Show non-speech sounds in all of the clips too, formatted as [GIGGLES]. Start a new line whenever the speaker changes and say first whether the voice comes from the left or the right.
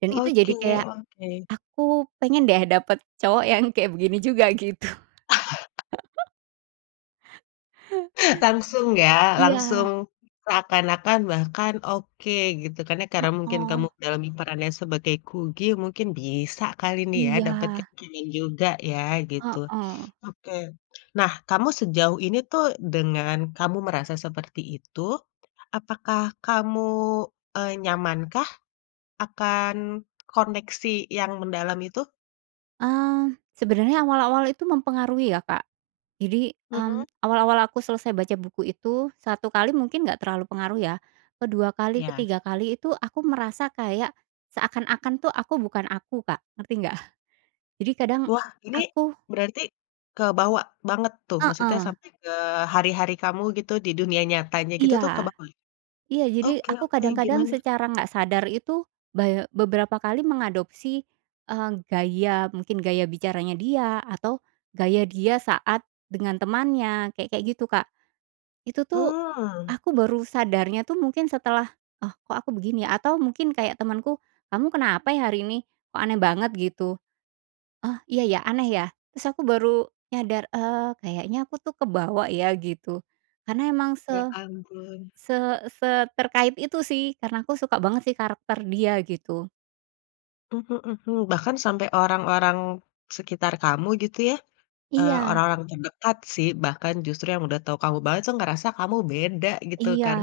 right: Dan itu
left: Oke
right: jadi kayak,
left: oke.
right: aku pengen deh, dapet cowok yang kayak begini juga, gitu.
left: [CHUCKLES]
right: [GIGGLES]
left: Langsung ya?
right: Iya.
left: Langsung seakan-akan bahkan oke gitu, kan ya. Karena mungkin kamu
right: Heeh.
left: dalami peran lain sebagai Kugi, mungkin bisa kali nih ya, dapet kek
right: Iya.
left: keren juga ya, gitu,
right: Heeh.
left: oke, Nah kamu sejauh ini tuh, dengan kamu merasa seperti itu, apakah kamu, eee, nyamankah akan koneksi yang mendalam itu?
right: Mmm, sebenarnya awal-awal itu mempengaruhi ya, Kak. Jadi, mmm,
left: Mhm.
right: awal-awal aku selesai baca buku itu 1 kali mungkin nggak terlalu pengaruh ya, ke-2 kali,
left: Iya.
right: ke-3 kali itu aku merasa kayak seakan-akan tuh, aku bukan aku, Kak, ngerti nggak? Jadi kadang
left: Wah, ini
right: aku
left: berarti kebawa banget tuh? Maksudnya
right: Heeh.
left: sampai ke hari-hari kamu gitu, di dunia nyatanya gitu tuh,
right: Iya,
left: kebawa ya?
right: iya, jadi
left: Oke
right: aku
left: oke
right: kadang-kadang
left: gimana?
right: secara nggak sadar itu baye beberapa kali mengadopsi, eee, gaya mungkin gaya bicaranya dia, atau gaya dia saat dengan temannya kek kayak gitu, Kak. Itu tuh,
left: Mmm.
right: aku baru sadarnya tuh mungkin setelah, "Oh, kok aku begini ya?" Atau mungkin kayak temanku, "Kamu kenapa ya, hari ini, kok aneh banget?" Gitu, "Oh, iya ya, aneh ya?" Terus aku baru nyadar, eee, kayaknya aku tuh kebawa ya, gitu. Karena emang
left: Ya
right: se
left: ampun.
right: se seterkait itu sih, karena aku suka banget sih karakter dia, gitu.
left: Mhm mhm, bahkan sampai orang-orang sekitar kamu gitu ya, eee,
right: Iya.
left: orang-orang terdekat sih, bahkan justru yang udah tahu kamu banget tuh, ngerasa kamu beda gitu
right: Iya,
left: kan?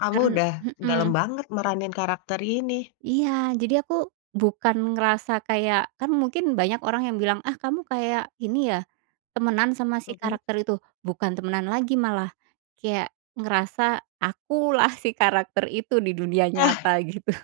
left: Kamu
right: karen
left: udah dalem
right: mhm.
left: banget meranin karakter ini.
right: Iya, jadi aku bukan ngerasa kayak, kan mungkin banyak orang yang bilang, "Ah, kamu kayak ini ya, temenan sama si
left: Mhm.
right: karakter itu?" "Bukan temenan lagi, malah kayak ngerasa akulah si karakter itu di dunia
left: [CHUCKLES]
right: nyata!" gitu.